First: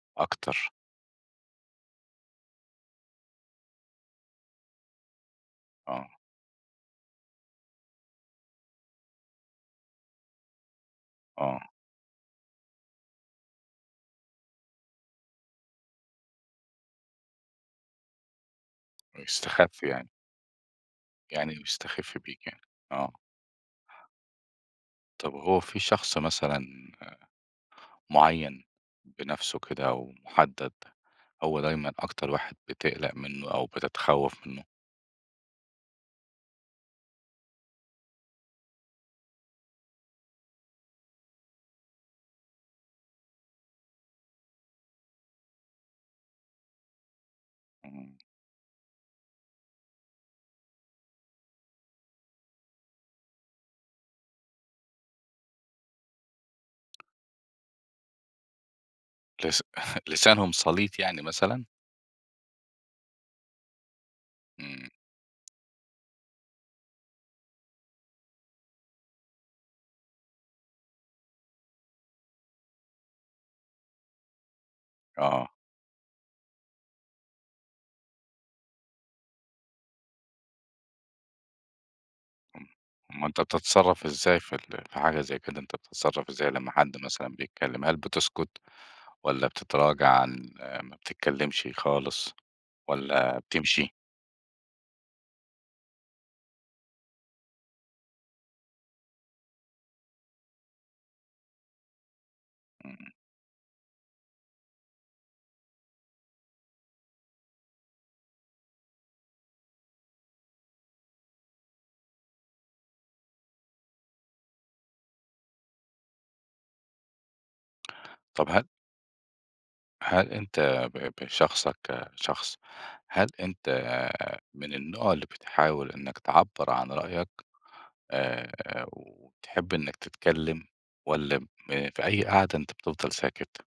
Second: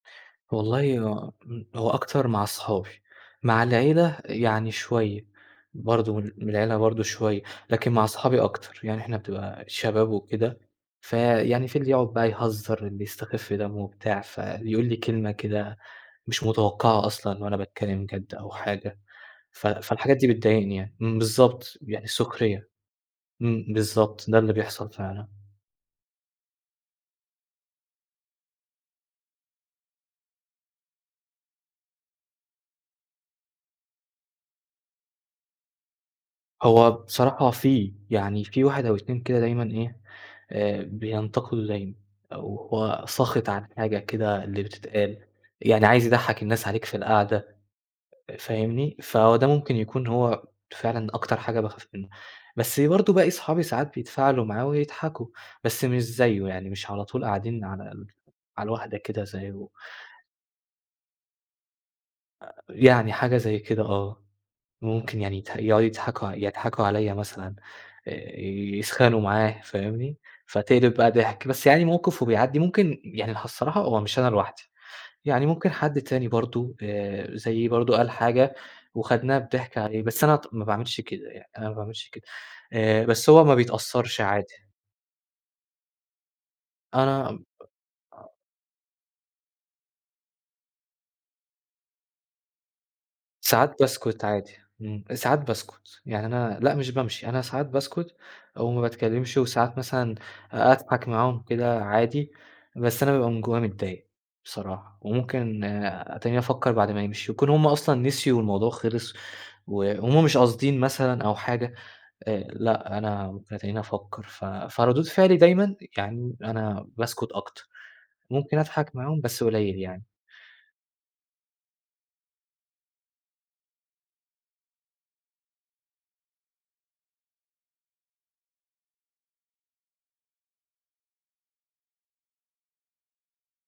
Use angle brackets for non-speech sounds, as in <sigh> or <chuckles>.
أكتر. والله هو هو أكتر مع أصحابي. مع العيلة يعني شوية، آه. برضه من من العيلة برضه شوية. لكن مع أصحابي أكتر يعني إحنا بتبقى الشباب وكده، فيعني آه. في اللي يقعد بقى يهزر، اللي يستخف دمه وبتاع، فاللي يقول لي كلمة كده مش متوقعة أصلًا وأنا باتكلم جد أو حاجة. ف يستخف يعني؟ فالحاجات دي بتضايقني يعني إمم، يعني بالضبط، يعني بيستخف بيك يعني؟ سخرية. آه. إمم، بالضبط، ده اللي بيحصل فعلًا. طب هو في شخص مثلًا، آآ، معين بنفسه كده ومحدد، هو دايمًا أكتر واحد بتقلق منه أو بتتخوف منه؟ هو بصراحة في، يعني في 1 أو 2 كده دايمًا إيه، آآ بينتقدوا دايمًا، أو هو ساخط عن حاجة كده اللي بتتقال، يعني عايز يضَحك الناس عليك في القعدة، اهم. أ فاهمني؟ فهو ده ممكن يكون هو فعلًا أكتر حاجة باخاف منه. بس برضه باقي صحابي ساعات بيتفاعلوا معاه ويضحكوا، بس مش زيه، يعني مش على طول قاعدين على ال على الواحدة كده لس زيه. <chuckles> لسانهم سليط يعني مثلًا؟ آآ، يعني حاجة زي كده، آه. امم. ممكن يعني يت يقعدوا يضحكوا ع يضحكوا عليَّ مثلًا، آآ يسخَنوا معاه، فاهمني؟ فتقلب بقى ضحك. بس يعني موقف وبيعدي، ممكن يعني الصراحة هو مش أنا لوحدي، يعني آه. ممكن حد تاني برضه، آآ زيي برضه قال حاجة، واخدناها بضحك عليه. بس أنا ط ما باعملش كده يعني، أنا ما باعملش كده. امم، آآ أمال بس أنت هو ما بتتصرف بيتأثرش إزاي عادي. في ال في حاجة زي كده، أنت بتتصرف إزاي لمّا حد مثلًا أنا ب بيتكلم؟ هل آه. بتسكت والّا بتتراجع عن ما بتتكلمشِ خالص والّا ساعات بتمشي؟ باسكت عادي، امم، ساعات باسكت. يعني أنا لأ مش بامشي، أنا ساعات باسكت أو ما باتكلمش، وساعات مثلًا أ أضحك معاهم كده عادي، بس امم. أنا بابقى من جوايا متضايق بصراحة. وممكن أ أتَنيني أفكر بعد ما يمشوا، يكون هم أصلًا نسيوا والموضوع خلص، وهم مش قاصدين مثلًا أو حاجة، آآ، لأ، أنا باتَنيني أفكر. ف فردود فعلي دايمًا يعني أنا باسكت أكتر، طب ممكن هـَ أضحك معاهم، بس قليل يعني. هل أنت ب بشخصك كشخص، هل أنت من النوع اللي بتحاول إنك تعبرعن رأيك، آآ، وبتحب إنك تتكلم والّا م في أي قعدة أنت بتفضل ساكت؟